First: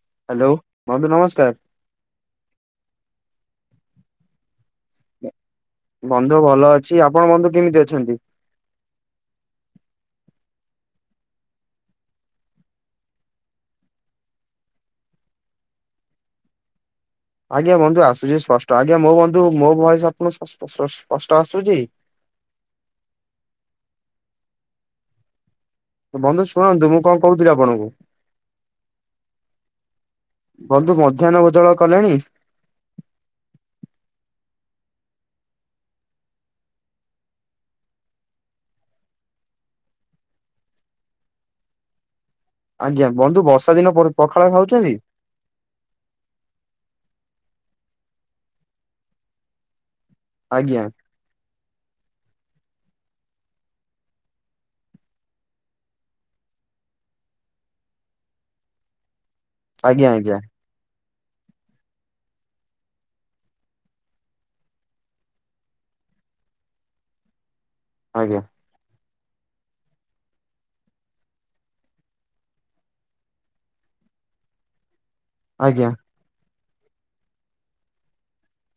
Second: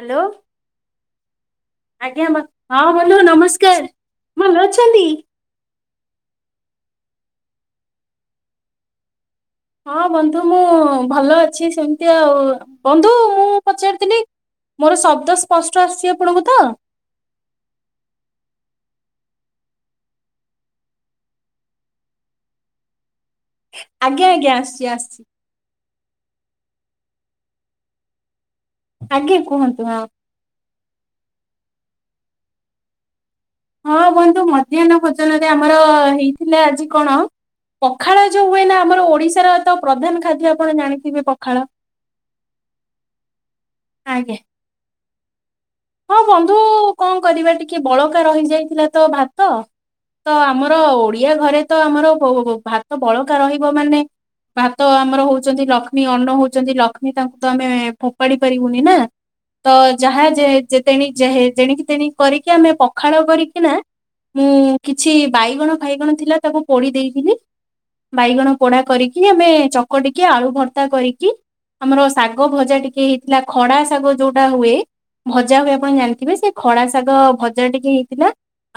Hello. Hello ବନ୍ଧୁ ନମସ୍କାର। ଆଜ୍ଞା ବ ହଁ ବନ୍ଧୁ ନମସ୍କାର, ଭଲ ଅଛନ୍ତି? ବନ୍ଧୁ ଭଲ ଅଛି, ଆପଣ ବନ୍ଧୁ କେମିତି ଅଛନ୍ତି? ହଁ ବନ୍ଧୁ ମୁଁ ଭଲ ଅଛି ସେମିତି ଆଉ, ବନ୍ଧୁ ମୁଁ ପଚାରିଥିଲି ମୋର ଶବ୍ଦ ସ୍ପଷ୍ଟ ଆସିଛି ଆପଣଙ୍କୁ ତ? ଆଜ୍ଞା ବନ୍ଧୁ ଆସୁଛି ସ୍ପଷ୍ଟ, ଆଜ୍ଞା ମୋ ବନ୍ଧୁ ମୋ ଭଏସ ଆପଣଙ୍କୁ ସସ୍-ଶ୍ -ସ୍ପଷ୍ଟ ଆସୁଛି? ଆଜ୍ଞା ଆଜ୍ଞା ଆସୁଛି ଆସଛି। ବନ୍ଧୁ ଶୁଣନ୍ତୁ ମୁଁ କଣ କହୁଥିଲି ଆପଣଙ୍କୁ। ଆଜ୍ଞା କୁହନ୍ତୁ ହଁ ବନ୍ଧୁ ମଧ୍ୟାହ୍ନ ଭୋଜନ କଲେଣି। ହଁ ବନ୍ଧୁ ମଧ୍ୟାହ୍ନ ଭୋଜନରେ ଆମର ହେଇଥିଲା ଆଜି କଣ? ପଖାଳ ଯୋଉ ହୁଏ ନା ଆମର ଓଡିଶାର ତ ପ୍ରଧାନ ଖାଦ୍ୟ ଆପଣ ଜାଣିଥିବେ ପଖାଳ। ଆଜ୍ଞା ବନ୍ଧୁ ବର୍ଷା ଦିନ ଆଜ୍ଞା ପଖାଳ ଖାଉଛନ୍ତି। ହଁ ବନ୍ଧୁ କଣ କରିବା ଟିକେ ବଳକା ରହିଯାଇଥିଲା ତ ଭାତ। ତ ଆମର ଆଜ୍ଞା ଓଡିଆ ଘରେ ତ ଆମର ଭାତ ବଳକା ରହିବ ମାନେ ଭାତ ଆମର ହଉଛନ୍ତି ଲକ୍ଷ୍ମୀ ଅନ୍ନ ହଉଛନ୍ତି ଲକ୍ଷ୍ମୀ ତାଙ୍କୁ ତ ଆମେ ଫୋପାଡି ପାରିବୁନି ନା। [inaudible] ତ ଯାହା ଆଜ୍ଞା ଯେେଣିକି ତେଣି କରିକି ଆମେ ପଖାଳ କରିକି ନା ମୁଁ କିଛି ବାଇଗଣ ଫାଇଗଣ ଥିଲା ତାକୁ ପୋଡି ଦେଇଥିଲଥିଲି ଆଜ୍ଞା ବାଇଗଣ ପୋଢା କରିକି ଆମେ ଚକ ଟିକେ ଆଳୁ ଭର୍ତ୍ତା କରିକି। ଆମର ଶାଗ ଭଜା ଟିକେ ହେଇଥିଲା ଖଡା ଶାଗ ଯୋଉଟା ହୁଏ। ଭଜା ହୁଏ ଆଜ୍ଞା। ଆପଣ ଜାଣିଥିବେ ସେ ଖଡା ଶାଗ ଭଜା ଟିକେ ହେଇଥିଲା।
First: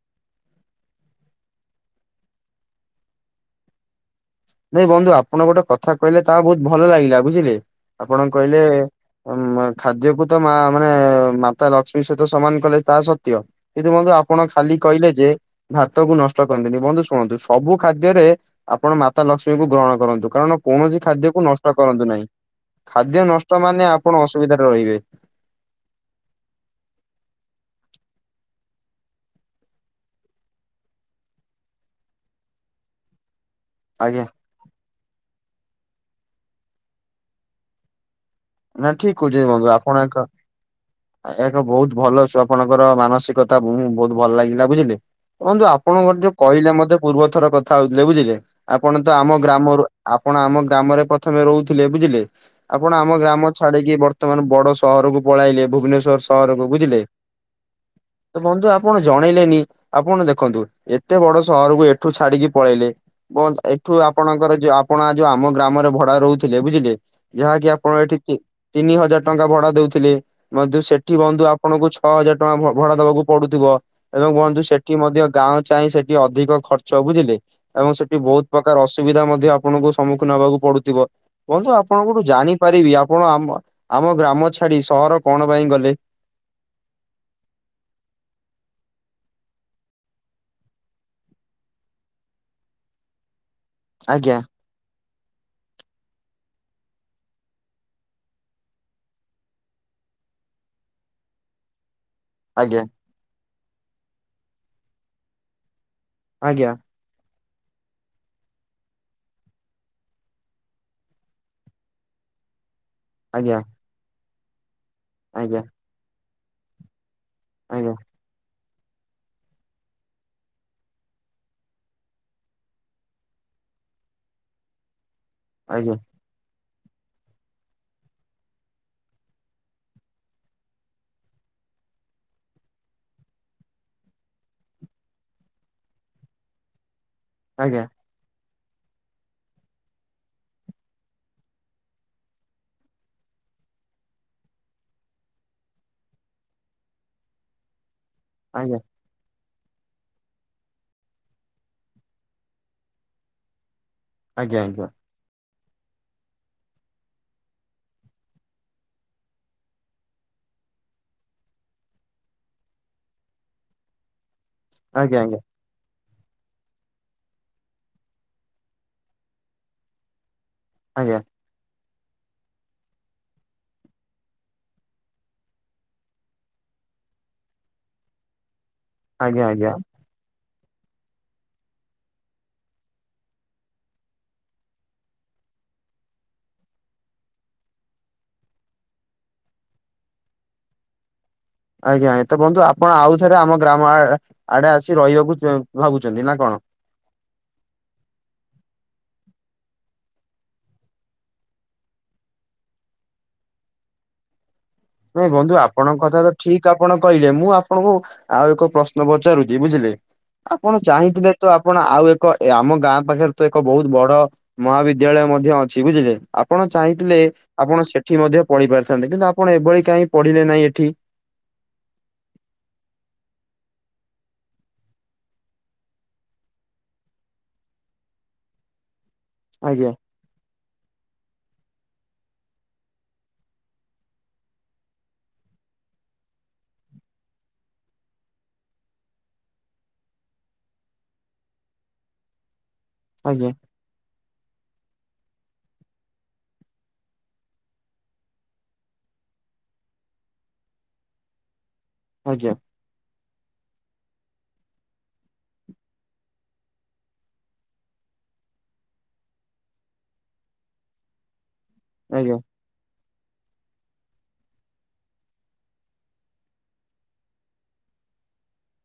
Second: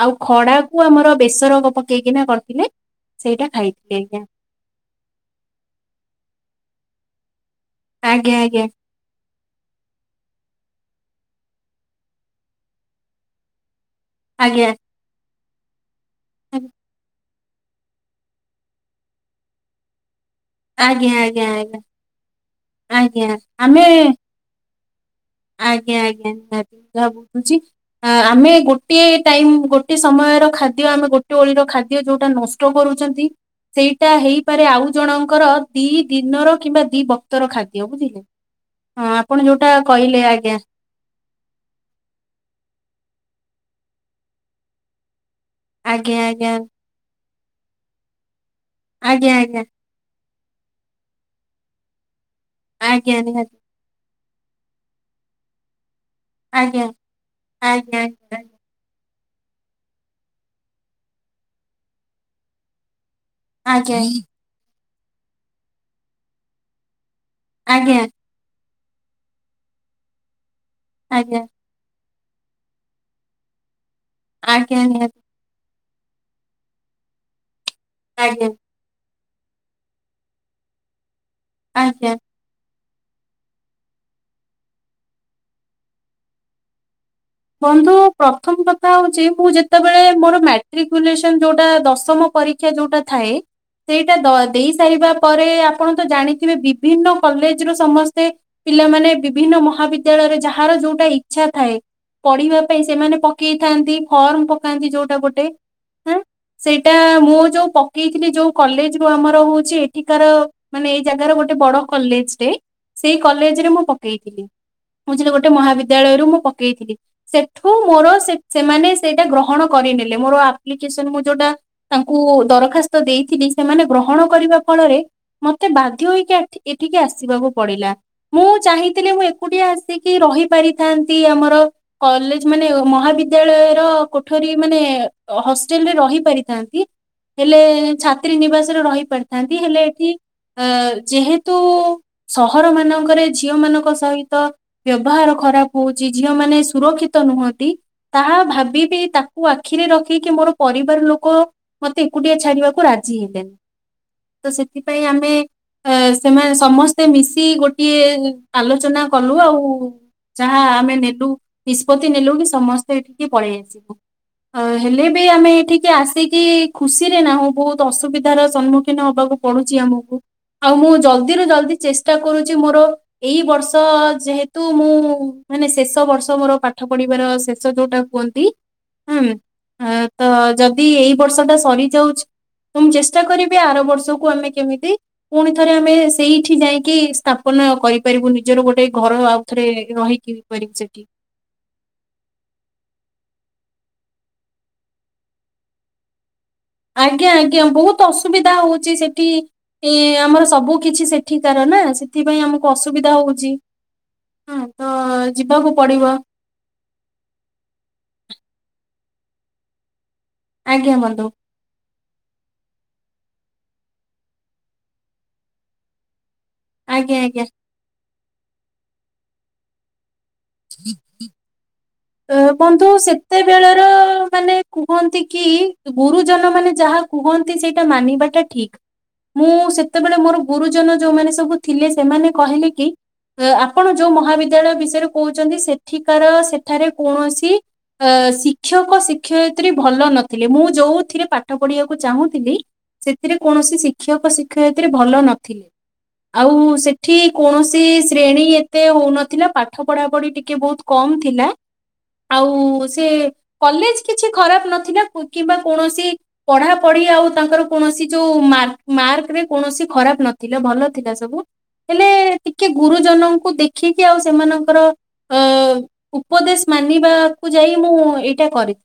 ଆଉ ଖଡା କୁ ଆମର ବେସର ପକେଇକିନା କରିଥିଲେ ସେଇଟା ଖାଇଥିଲେ ଆଜ୍ଞା। ନାଇ ବନ୍ଧୁ ଆପଣ ଗୋଟେ କଥା କହିଲେ ତାହା ବହୁତ ଭଲ ଲାଗିଲା ବୁଝିଲେ ଆପଣ ଆଜ୍ଞା କହିଲେ ଆଜ୍ଞା ଖାଦ୍ୟକୁ ତ ମା ମାନେ ମାତା ଲକ୍ଷ୍ମୀ ସହିତ ସମାନ କଲେ ତାହା ସତ୍ୟ ଏ ତୁ ମ [inaudible] ଆପଣ ଆଜ୍ଞା ଖାଲି କହିଲେ ଯେ ଭାତ କୁ ନଷ୍ଟ କରନ୍ତିନି ବନ୍ଧୁ ଶୁଣନ୍ତୁ ସବୁ ଖାଦ୍ୟରେ ଆପଣ ମାତା ଲକ୍ଷ୍ମୀଙ୍କୁ ଗ୍ରହଣ କରନ୍ତୁ କାରଣ କୌଣସି ଆଜ୍ଞା ଆଜ୍ଞା ଖାଦ୍ୟକୁ ନଷ୍ଟ ଆଜ୍ଞା କରନ୍ତୁ ନାହିଁ ଖାଦ୍ୟ ଆଜ୍ଞା ନଷ୍ଟ ମାନେ ଆମେ ଆପଣ ଅସୁବିଧାରେ ରହିବେ ଆଜ୍ଞା ଆଜ୍ଞା ଯାହା [unintelligible] ଆମେ ଗୋଟଏ ଟାଇମ ଗୋଟେ ସମୟର ଖାଦ୍ୟ ଆମେ ଗୋଟେ ଓଳିର ଖାଦ୍ୟ ଯୋଉଟା ନ କଷ୍ଟ କରୁଛନ୍ତି। ସେଇଟା ଆଜ୍ଞା ହେଇପାରେ ଆଉ ଜଣଙ୍କର ଦି ଦିନର କିମ୍ବା ଦି ବକ୍ତର ଖାଦ୍ୟ ବୁଝିଲେ। ନା ହଁ ଠିକ ଆପଣ ହଉଛି ଯୋଉଟା ବନ୍ଧୁ ଆପଣ କହିଲେ ଆଜ୍ଞା ଏହାା ବହୁତ ଭଲଛୁ ଆପଣଙ୍କର ମାନସିକତା ବହୁତ ଭଲ ଲାଗିଲା ବୁଝିଲେ। ବନ୍ତୁ ଆପଣଙ୍କର ଆଜ୍ଞା ଯୋଉ ଆଜ୍ଞା କହିଲେ ମତେ ପୂର୍ବ ଥର କଥା ହଉଥିଲେ ବୁଝିଲେ ଆପଣ ତ ଆଜ୍ଞା ଆମ ଗ୍ରାମରୁ ଆପଣ ଆମ ଗ୍ରାମରେ ପ୍ରଥମେ ରହୁଥିଲେ ବୁଝିଲେ ଆଜ୍ଞା ଆପଣ ଆଜ୍ଞା ଆମ ଗ୍ରାମ ନିହାତି ଛାଡିକି ବର୍ତ୍ତମାନ ବଡ ସହରକୁ ପଳେଇଲେ ଭୁବନେଶ୍ୱର ସହରକୁ ଆଜ୍ଞା ବୁଝିଲେ ଆଜ୍ଞା ତ ବନ୍ଧୁ ଆପଣ ଜଣେଇଲେନି ଆପଣ ଦେଖନ୍ତୁ ଏତେ ବଡ ସହରକୁ ଏଠୁ ଛାଡିକି ପଳେଇଲେ। ଆଜ୍ଞା ଏଠୁ ଆପଣଙ୍କର ଯୋଉ ଆପଣ ଯୋଉ ଆମ ଗ୍ରାମରେ ଭଡା ରହୁଥିଲେ ବୁଝିଲେ ଯାହାକି ଆଜ୍ଞା ଆପଣ ଆଜ୍ଞା ଏଠି ତିନି ହଜାର ଟଙ୍କା ଭଡା ଦଉଥିଲେ ବନ୍ଧୁ ସେଠି ଆଜ୍ଞା ବନ୍ଧୁ ଆପଣଙ୍କୁ ଛଅ ହଜାର ଟଙ୍କା ଭଡା ଦବାକୁ ପଡୁଥିବ ଏବଂ କୁହନ୍ତୁ ଆଜ୍ଞା ସେଠି ନିହାତି ମଧ୍ୟ ଗାଁ ଚାହିଁ ସେଠି ଅଧିକ ଖର୍ଚ ବୁଝିଲେ ଏବଂ ସେଠି ବହୁତ ଆଜ୍ଞା ପ୍ରକାର କାର ଅସୁବିଧା ମଧ୍ୟ ଆପଣଙ୍କୁ ସମ୍ମୁଖୀନ ହେବାକୁ ପଡୁଥିବ ବନ୍ଧୁ ଆପଣ ଆଜ୍ଞା କୋଠୁ ଜାଣିପାରିବି। ଆପଣ ଆମ ଆମ ଗ୍ରାମ ଛାଡି ସହର କଣ ପାଇଁ ଗଲେ। ବନ୍ଧୁ ପ୍ରଥମ କଥା ହଉଛି ମୁଁ ଯେତେବେଳେ ମୋର ମ୍ୟାଟ୍ରିକ ପୋଜିସନ ଯୋଉଟା ଦଶମ ପରି କ୍ଷା ଯୋଉଟା ଥାଏ ଆଜ୍ଞା ସେଇଟା ଦେଇ ସାରିବା ପରେ ଆପଣ ତ ଜାଣିଥିବେ ବିଭିନ୍ନ କଲେଜ ରୁ ସମସ୍ତେ ପିଲାମାନେ ବିଭିନ୍ନ ମହାବିଦ୍ୟାଳୟରେ ଯାହାର ଯୋଉଟା ଇଚ୍ଛା ଥାଏ। ପଢିବା ପାଇଁ ଆଜ୍ଞା ସେମାନେ ପକେଇଥାନ୍ତି ଫର୍ମ ପକାନ୍ତି ଯୋଉଟା ଗୋଟେ ହଁ ଆଜ୍ଞା ସେଇଟା ମଁ ଯୋଉ ପ ପକେଇଥିଲେ ଯୋଉ କଲେଜ ରୁ ଆମର ହଉଛି ଏଠିକାର ମାନେ ଏଇ ଜାଗାର ଗୋଟେ ବଡ କଲେଜଟେ ସେଇ ଆଜ୍ଞା। କଲେଜରେ ମୁଁ ପକେଇଥିଲି ବୁଝିଲି ଗୋଟେ ଆଜ୍ଞା ମହାବିଦ୍ୟାଳୟରୁ ମୁଁ ପକେଇଥିଲି ସେଠୁ ଆଜ୍ଞା ମୋର ସେମାନେ ସେଇଟା ଗ୍ରହଣ କରିନେଲେ ମୋର ଆପ୍ଲିକେସନ ଯୋଉଟା ତାଙ୍କୁ ଦରଖାସ୍ତ ଦେଇଥିଲି ସେମାନେ ଗ୍ରହଣ କରିବା ଫଳରେ ମତେ ଆଜ୍ଞା ବାଧ୍ୟ ହୋଇକି ଆଠିକ ଏଠିକି ଆସିବାକୁ ପଡିଲା ମୁଁ ଚାହିଁଥିଲି ମୁଁ ଏକୁଟିଆ ଆସିକି ରହି ପାରିଥାନ୍ତି ଆମର କଲେଜ ମାନେ ମହାବିଦ୍ୟାଳୟର କୋଠରୀ ମାନେ ହଷ୍ଟେଲ ରେ ରହି ପାରିଥାନ୍ତି। ହେଲେ ଛାତ୍ରୀ ନିବାସରେ ରହି ପାରିଥାନ୍ତି ହେଲେ ଏଠି ଅ ଯେହେତୁ ସହର ମାନଙ୍କରେ ଝିଅ ମାନଙ୍କ ସହିତ ବ୍ୟବହାର ଖରାପ ହଉଛି ଝିଅ ମାନେ ସୁରକ୍ଷିତ ନୁହନ୍ତି, ତାହା ଆଜ୍ଞା ଭାବିବେ ତାକୁ କୁ ଆଖିରେ ରଖିକି ମୋର ପରିବାର ଲୋକ ମତେ ଏକୁଟିଆ ଛାଡିବାକୁ ରାଜି ହେଲେନି। ତ ଆଜ୍ଞା ସେଥିପାଇଁ ଆମେ ଅ ସେମା ସମସ୍ତେ ମିଶି ଗୋଟିଏ ଆଲୋଚନା କଲୁ ଆଉ। ଯାହା ଆମେ ନେଲୁ ନିଷ୍ପତ୍ତି ନେଲୁ କି ସମସ୍ତେ ଏଠିକି ପଳେଇ ଆସିବୁ। ଅ ହେଲେ ଆଜ୍ଞା ଆଜ୍ଞା ଆଜ୍ଞା ବି ଆମେ ଏଠିକି ଆସିକି ଖୁସିରେ ନାହିଁ ବହୁତ ଅସୁବିଧାର ସମ୍ମୁଖୀନ ହବାକୁ ପଡୁଛି ଆମକୁ। ଆଉ ମୁଁ ଜଲଦିରୁ ଜଲଦି ଚେଶ୍ ତ କରୁଛି ମୋର ଏଇ ବର୍ଷ ଯେହେତୁ ମୁଁ ମାନେ ଶେଷ ବର୍ଷ। ତମର ପାଠ ପଢିବାର ଶେଷ ଯୋଉଟା କୁହନ୍ତି ହଁ ଆଜ୍ଞା ଆଜ୍ଞା ଆଜ୍ଞା ଆଜ୍ଞା ତ ଯଦି ଏଇ ବର୍ଷ ଟା ସରିଯାଉଛି ତ ମୁଁ ଚେଷ୍ଟା କରିବି ଆର ବର୍ଷକୁ ଆମେ କେମିତି ପୁଣି ଥରେ ଆମେ ସେଇଠି ଯାଇକି ସ୍ଥାପନ କରିପାରିବୁ ନିଜର ଗୋଟେ ଘର ଆଉ ଥରେ ରହିକି। ରି ଚେକି [unintelligible] ଆଜ୍ଞା ତ ବନ୍ଧୁ ଆପଣ ଆଉ ଥରେ ଆମ ଗ୍ରାମ ଆଡେ ଆସି ରହିବାକୁ ଭାବୁଛନ୍ତି ନା କଣ? ଆଜ୍ଞା ଆଜ୍ଞା ବହୁତ ଅସୁବିଧା ହଉଛି ସେଠି ଆମର ସବୁ କିିଛି ସେଠିକାର ନା ସେଥିପାଇଁ ଆମକୁ ଅସୁବିଧା ହଉଛି। ହଁ ତ ନାଇଁ ବନ୍ଧୁ ଯିବାକୁ ଆପଣଙ୍କ ପଡିବ। କଥା ତ ଠିକ ଆପଣ କହିଲେ ମୁଁ ଆପଣଙ୍କୁ ଆଉ ଏକ ପ୍ରଶ୍ନ ପଚାରୁଛି ବୁଝିଲେ ଆପଣ ଆଜ୍ଞା ବନ୍ଧୁ ଚାହିଁଥିଲେ ତ ଆପଣ ଆଉ ଏ କ ଆମ ଗାଁ ପାଖରେ ତ ଏକ ବହୁତ ବଡ ମହାବିଦ୍ୟାଳୟ ମଧ୍ୟ ଅଛି ବୁଝିଲେ। ଆପଣ ଆଜ୍ଞା ଚାହିଁଥିଲେ ଆଜ୍ଞା ଆପଣ ସେଠି ମଧ୍ୟ ପଢି ପାରିଥାନ୍ତେ କିନ୍ତୁ ଆପଣ ଏଭଳି କାହିଁ ପଢିଲେ ନାହିଁ ଏଠି। ହୁଁ [inaudible] ଅ ବନ୍ଧୁ ସେତେବେଳର ମାନେ କୁହନ୍ତି କି ଗୁରୁଜନ ମାନେ ଯାହା କୁହନ୍ତି ସେଇଟା ମାନିବାଟା ଠିକ ମୁଁ ଆଜ୍ଞା ସେତେବେଳେ ମୋର ଗୁରୁଜନ ଯୋଉମାନେ ସବୁ ଥିଲେ ସେମାନେ କହିଲେ କି ଆପଣ ଯୋଉ ମହାବିଦ୍ୟାଳୟ ବିଷୟରେ କହୁଛନ୍ତି। ସେଠିକାର ସେଠାରେ କୌଣସି ଅ ଶିକ୍ଷକ ଶିକ୍ଷୟିତ୍ରୀ ଭଲ ନଥିଲେ ମୁଁ ଯୋଉଥିରେ ପାଠ ପଢିବାକୁ ଚାହୁଁଥିଲି ସେଥିରେ ଆଜ୍ଞା କୌଣସି ଶିକ୍ଷକ ଶିକ୍ଷୟିତ୍ରୀ ଭଲ ନଥିଲେ। ଆଉ ସେଠି କୌଣସି ଶ୍ରେଣୀ ଏତେ ହଉନଥିଲା ପାଠ ପଢା ପଢି ଟିକେ ବହୁତ କମ୍ ଥିଲା ଆଜ୍ଞା ଆଉ ସେ କଲେଜ କିଛି ଖରାପ ନଥିଲା ଅ କିମ୍ବା କୌଣସି ପଢାପଢି ଆଉ ତାଙ୍କର କୌଣସି ଯୋଉ ମାର୍କରେ କୌଣସି ଖରାପ ନଥିଲେ ଭଲ ଥିଲା ସବୁ ହେଲେ ଆଜ୍ଞା। ଟିକେ ଗୁରୁଜନଙ୍କୁ ଦେଖିକି ଆଉ ସେମାନଙ୍କର ଅ ଉପଦେଶ ମାନିବାକୁ ଯାଇ ମୁଁ ଏଇଟା କରେ।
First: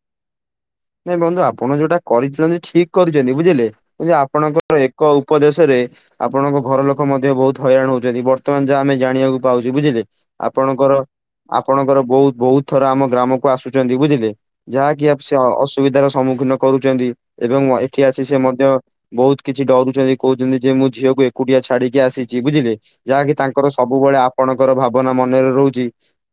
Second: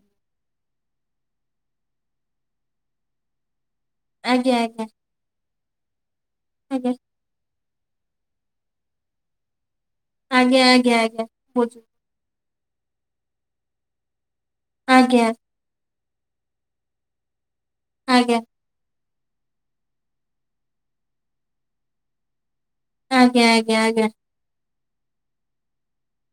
ନାଇଁ ବନ୍ଧୁ ଆପଣ ଯୋଉଟା କରିଛନ୍ତି ଠିକ କରିଛନ୍ତି, ବୁଝିଲେ କିନ୍ତୁ ଆଜ୍ଞା ଆପଣଙ୍କର ଆଜ୍ଞା ଏକ ଉପଦେଶରେ ଆପଣଙ୍କ ଘର ଆଜ୍ଞା। ଲୋକ ମଧ୍ୟ ବହୁତ ହଇରାଣ ହଉଛନ୍ତି ବର୍ତ୍ତମାନ ଯାହା ଆମେ ଜାଣିବାକୁ ପାଉଛୁ ବୁଝିଲେ। ଆଜ୍ଞା ଆପଣଙ୍କର ଆଜ୍ଞା ଆଜ୍ଞା ବୁଝୁ ଆପଣଙ୍କର ବହୁତ୍ ବହୁତ୍ ଥର ଆମ ଗ୍ରାମକୁ ଆସୁଛନ୍ତି ବୁଝିଲେ ଯାହାକି ଆଜ୍ଞା ସେ ଅ ଅସୁବିଧାର ସମ୍ମୁଖୀନ କରୁଛନ୍ତି ଏବଂ ଏଠି ଆସି ସେ ଆଜ୍ଞା ମଧ୍ୟ ବହୁତ୍ କିଛି ଡରୁଛନ୍ତି କହୁଛନ୍ତି ଯେ ମୁଁ ଝିଅକୁ ଏକୁଟିଆ ଛାଡିକି ଆସିଛି ବୁଝିଲେ ଯାହାକି ଆଜ୍ଞା ତାଙ୍କର ଆଜ୍ଞା ଆଜ୍ଞା ସବୁବେଳେ ଆପଣଙ୍କର ଭାବନା ମନରେ ରହୁଛି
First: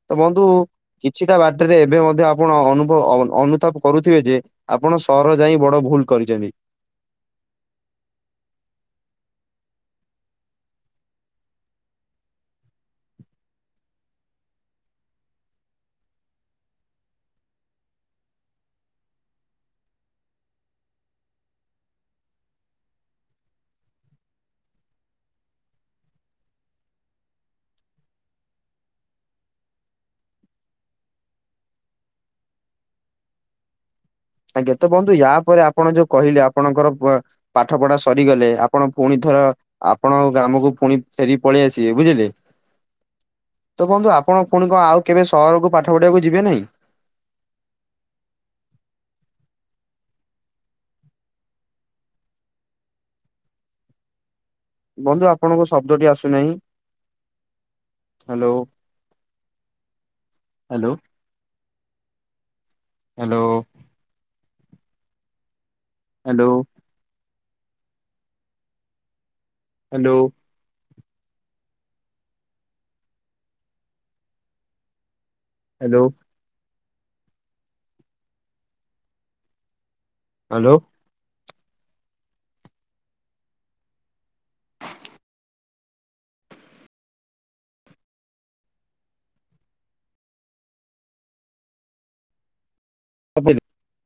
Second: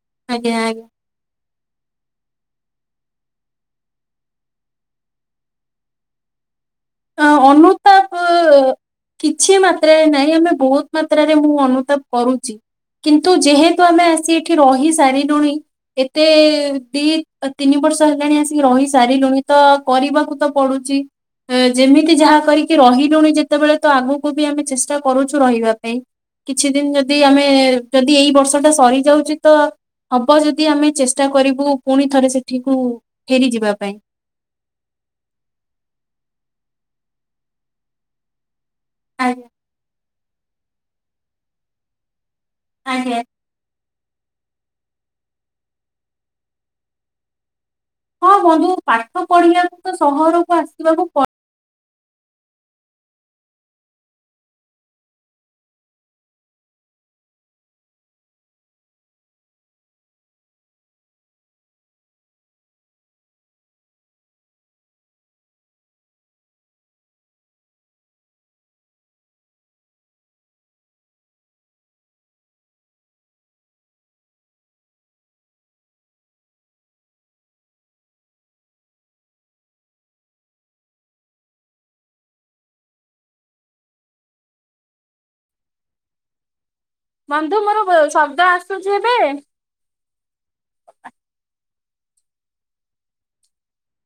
ତ ବନ୍ଧୁ ଆଜ୍ଞା ଆଜ୍ଞା। କିଛିଟା ବାଟରେ ଏବେ ମଧ୍ୟ ଆପଣ ଅନୁଭବ ଅ ଅନୁତାପ କରୁଥିବେ ଯେ ଆପଣ ସହର ଯାଇ ବଡ ଭୂଲ କରିଛନ୍ତି। ଅ ଅନୁତାପ କିଛି ମାତ୍ରାରେ ନାହିଁ ଆମେ ବହୁତ ମାତ୍ରାରେ ମୁଁ ଅନୁତାପ କରୁଛି। କିନ୍ତୁ ଯେହେତୁ ଆମେ ଆସି ଏଠି ରହି ସାରିଲୁଣି ଏତେ ଦି ତିନି ବର୍ଷ ହେଲାଣି ଆସିକି ରହି ସାରିଲୁଣି ତ କରିବାକୁ ତ ପଡୁଛି। ଯେମିତି ଯାହା କରିକି ରହିଲୁଣି ଯେତେବେଳେ ତ ଆଗକୁ ବି ଆମେ ଚେଷ୍ଟା କରୁଛୁ ରହିବା ପାଇଁ। କିଛି ଦିନ ଯଦି ଆମେ ଯଦି ଏଇ ବର୍ଷ ଟା ସରି ଯାଉଛି ତ ହବ ଯଦି ଆମେ ଚେଷ୍ଟା କରିବୁ ପୁଣି ଥରେ ସେଠିକୁ ଫେରିଯିବା ପାଇଁ। ଆଜ୍ଞା ତ ବନ୍ଧୁ ୟା ପରେରେ ଆପଣ ଯୋଉ କହିଲେ ଆପଣଙ୍କର ପାଠ ପଢା ସରିଗଲେ। ଆପଣ ପୁଣିଥର ଆଜ୍ଞା ଆପଣ ଗ୍ରାମକୁ ପୁଣି ଫେରି ପଳେଇ ଆସିବେ ବୁଝିଲେ? ଆଜ୍ଞା। ତ ବନ୍ଧୁ ଆପଣ ପୁଣି କଣ ଆଉ କେବେ ସହରକୁ ପାଠ ପଢିବାକୁ ଯିବେ ନାହିଁ? ହଁ ବନ୍ଧୁ ପାଠ ପଢିବାକୁ ତ ସହରକୁ ଆସିବାକୁ ବନ୍ଧୁ ଆପଣଙ୍କ ଶବ୍ଦଟି ଆସୁନାହିଁ hello. Hello hello. Hello. Hello. Hello. Hello. ବନ୍ଧୁ ମୋର ଶବ୍ଦ ଆସୁଛି ଏବେ।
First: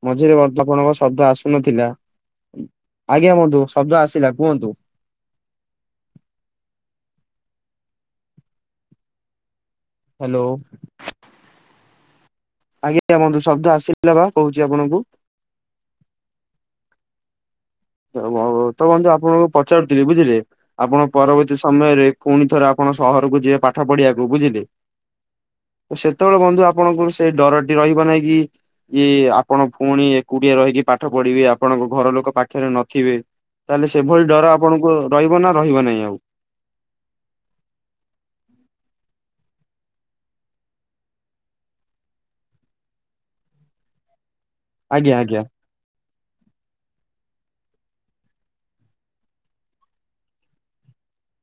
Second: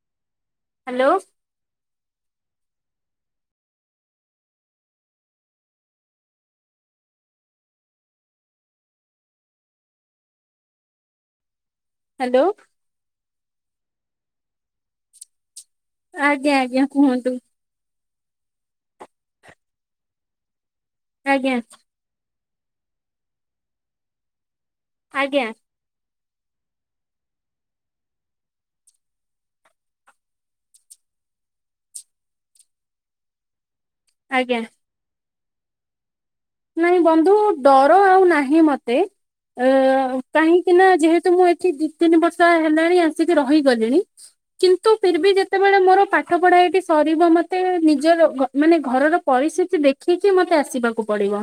ମଝିରେ ବନ୍ଧୁ ଆପଣଙ୍କ ହ୍ୟାଲୋ ଶବ୍ଦ ଆସ ଶୁ ନଥିଲା ଆଜ୍ଞା ବନ୍ଧୁ ଶବ୍ଦ ଆସିଲା କୁହନ୍ତୁ? ହ୍ୟାଲୋ। ହ୍ୟାଲୋ। ଆଜ୍ଞା ବନ୍ଧୁ ଶବ୍ଦ ଆସିଲା ବା କହୁଛି ଆପଣଙ୍କୁ? ଆଜ୍ଞା ଆଜ୍ଞା କୁହନ୍ତୁ? ତ ବନ୍ଧୁ ଆପଣଙ୍କୁ ପଚାରୁଥିଲି ବୁଝିଲେ ଆପଣ ଆଜ୍ଞା ପରବର୍ତ୍ତୀ ସମୟରେ। ପୁଣିଥରେ ଆପଣ ସହରକୁ ଯିବେ ପାଠ ପଢିବାକୁ ବୁଝିଲେ? ଆଜ୍ଞା। ତ ସେତେବେଳେ ବନ୍ଧୁ ଆପଣଙ୍କୁ ସେଇ ଡରଟି ରହିବ ନାଇଁ କି? କି ଆପଣ ପୁଣି ଏକୁଟିଆ ରହିକି ପାଠ ପଢିବେ ଆପଣଙ୍କ ଘର ଲୋକ ପାଠ ଏଥରେ ନଥିବେ ତାହେଲେ ସେଭଳି ଡର ଆଜ୍ଞା ଆପଣଙ୍କୁ ରହିବ ନା ରହିବ ନାହିଁ ଆଉ? ନାଇଁ ବନ୍ଧୁ ଡର ଆଉ ନାହିଁ ମତେ। ଅ କାହିଁକି ନା ଯେହେତୁ ମୁଁ ଏଠି ଦି ତିନି ବର୍ଷ ହେଲାଣି ଆସିକି ରହିଗଲିଣି। କିନ୍ତୁ ଫ- ଆଜ୍ଞା ରି-ବି ଆଜ୍ଞା। ଯେତେ ସେତେବେଳେ ମୋର ପାଠ ପଢା ଏଟି ସରିବ ମତେ ନିଜର ମାନେ ଘରର ପରିସ୍ଥିତି ଦେଖ ଦେଖିକି ମତେ ଆସିବାକୁ ପଡିବ।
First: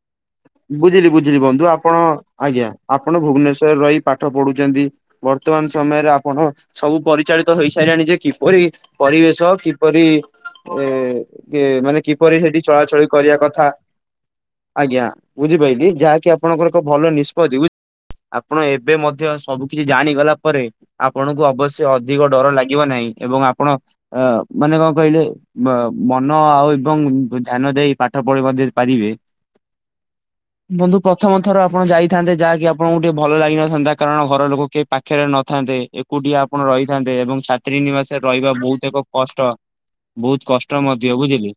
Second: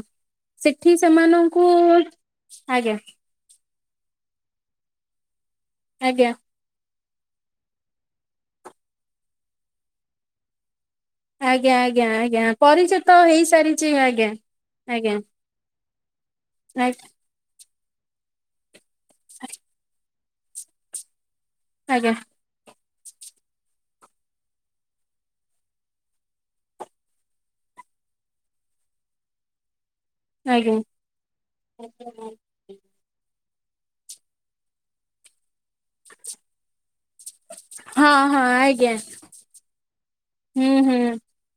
ସେଠି ବୁଝିଲି ବୁଝିଲି ସେମାନଙ୍କୁ ବନ୍ଧୁ ଆପଣ ଆଜ୍ଞା ଆପଣ ଭୁବନେଶ୍ଵରରେ ରହି ପାଠ ପଢୁଚନ୍ତି। ବର୍ତ୍ତମାନ ସମୟରେ ଆଜ୍ଞା ଆପଣ। ସବୁ ପରିଚାଳିତ ହେଇସାଇଲାଣି ଯେ କିପରି ପରିବେଶ କିପରି ଏ କି ଆଜ୍ଞା ମାନେ ଆଜ୍ଞା କିପରି ଆଜ୍ଞା ସେଇଠି ଚଳାଚଳି ପରିଚିତ କରିବା କଥା ହେଇସାରିଛି ଆଜ୍ଞା। ଆଜ୍ଞା ବୁଝି ପାଇଲି ଯାହାକି ଆପଣଙ୍କର ଏକ ଆ ଭଲ ନିଷ୍ପତି ଆପଣ ଏବେ ମଧ୍ୟ ସବୁ କିଛି ଜାଣିଗଲା ପରେ ଆପଣଙ୍କୁ ଅବଶ୍ୟ ସେ ଆଜ୍ଞା ଅଧିକ ଡର ଲାଗିବ ନାହିଁ ଏବଂ ଆପଣ ଅ ମାନେ କଣ କହିଲେ ବା ମନ ଆଉ ଏବଂ ଧ୍ୟାନ ଦେଇ ପାଠ ପଢି ମଧ୍ୟ ପାରିବେ। ଆଜ୍ଞା। ବନ୍ଧୁ ପ୍ରଥମ ଥର ଆପଣ ଯାଇଥାନ୍ତେ ଯାହାକି ଆପ ଆପଣଙ୍କୁ ଟିକେ ଭଲ ଲାଗିିନଥାନ୍ତା କାରଣ ଘର ଲୋକ କେ ପାଖରେ ନଥାନ୍ତେ। ଏକୁଟିଆ ଆପଣ ରହିଥାନ୍ତେ ଏବଂ ଛାତ୍ରୀ ହଁ ନିବାସରେ ହଁ ରହିବା ଆଜ୍ଞା ବହୁତ ଏକ କଷ୍ଟ। ବହୁତ୍ ହୁଁ କଷ୍ଟ ହୁଁ ମଧ୍ୟ ବୁଝିଲି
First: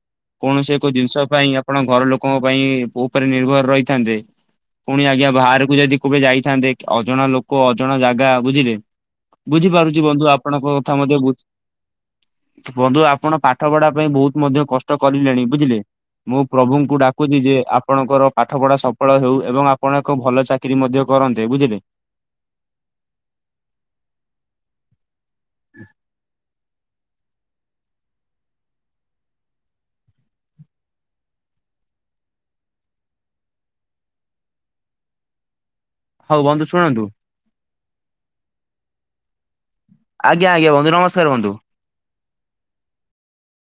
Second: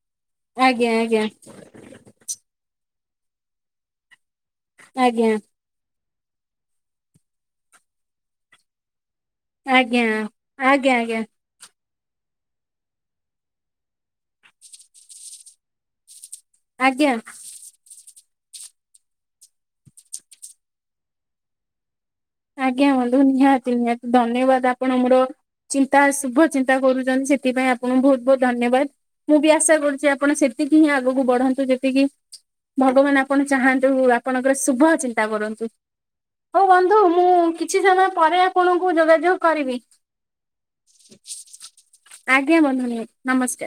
କୌଣସି ଆଜ୍ଞା ଏକ ଆଜ୍ଞା ଜିନିଷ ପାଇଁ ଆପଣ ଘର ଲୋକଙ୍କ ପାଇଁ ଉପରେ ନିର୍ଭର ରହିଥାନ୍ତେ ପୁଣି ଆଜ୍ଞା ବାହାରକୁ କୁ ଯଦି କୁବେ ଯାଇଥାନ୍ତେ ଅଜଣା ଲୋକ ଅଜଣା ଜାଗା ବୁଝିଲେ। ଆଜ୍ଞା। ବୁଝିପାରୁଛି ଆଜ୍ଞା ବନ୍ଧୁ ଆପଣଙ୍କ କଥା ମଧ୍ଯ ଆଜ୍ଞା ବୁଝ ବନ୍ଧୁ ଆପଣ ପାଠ ପଢା ପାଇଁ ବହୁତ୍ ମଧ୍ୟ କଷ୍ଟ କରିଲେଣି ବୁଝିଲେ? ମୁଁ ପ୍ରଭୁଙ୍କୁ ଆଜ୍ଞା ଡାକୁଚି ଯେ ଆପଣଙ୍କର ପାଠ ପଢା ସଫଳ ହେଉ ଏବଂ ଆପଣ ଏକ ଭଲ ଚାକିରି ମଧ୍ୟ କରନ୍ତେ ବୁଝିଲେ। ଆଜ୍ଞା ବନ୍ଧୁ ନିହାତି ନିହାତି ଧନ୍ୟବାଦ ଆପଣ ମୋର ଚିନ୍ତା ଶୁଭ ଚିନ୍ତା କରୁଛନ୍ତି ସେଥିପାଇଁ ଆ ଆପଣଙ୍କୁ ବହୁତ୍ ବହୁତ୍ ଧନ୍ୟବାଦ ମୁଁ ବି ଆଶା କରୁଛି ଆପଣ ସେତିକି ହିଁ ଆଗକୁ ବଢନ୍ତୁ ଯେତିକି ଭଗବାନ ଆପଣ ଚାହାନ୍ତୁ ଆପଣଙ୍କର ଶୁଭ ଚିନ୍ତା କରନ୍ତୁ। ହଉ ବନ୍ଧୁ ଶୁଣନ୍ତୁ। ମୁଁ କିଛି ସମୟ ପରେ ଆପଣଙ୍କୁ ଯୋଗାଯୋଗ କରିବି। ଆଜ୍ଞ ଆଜ୍ଞା ବନ୍ଧୁ ନସ୍କାର ବନ୍ଧୁ। ଆଜ୍ଞା ବନ୍ଧୁ ନି ନମସ୍କାର୍।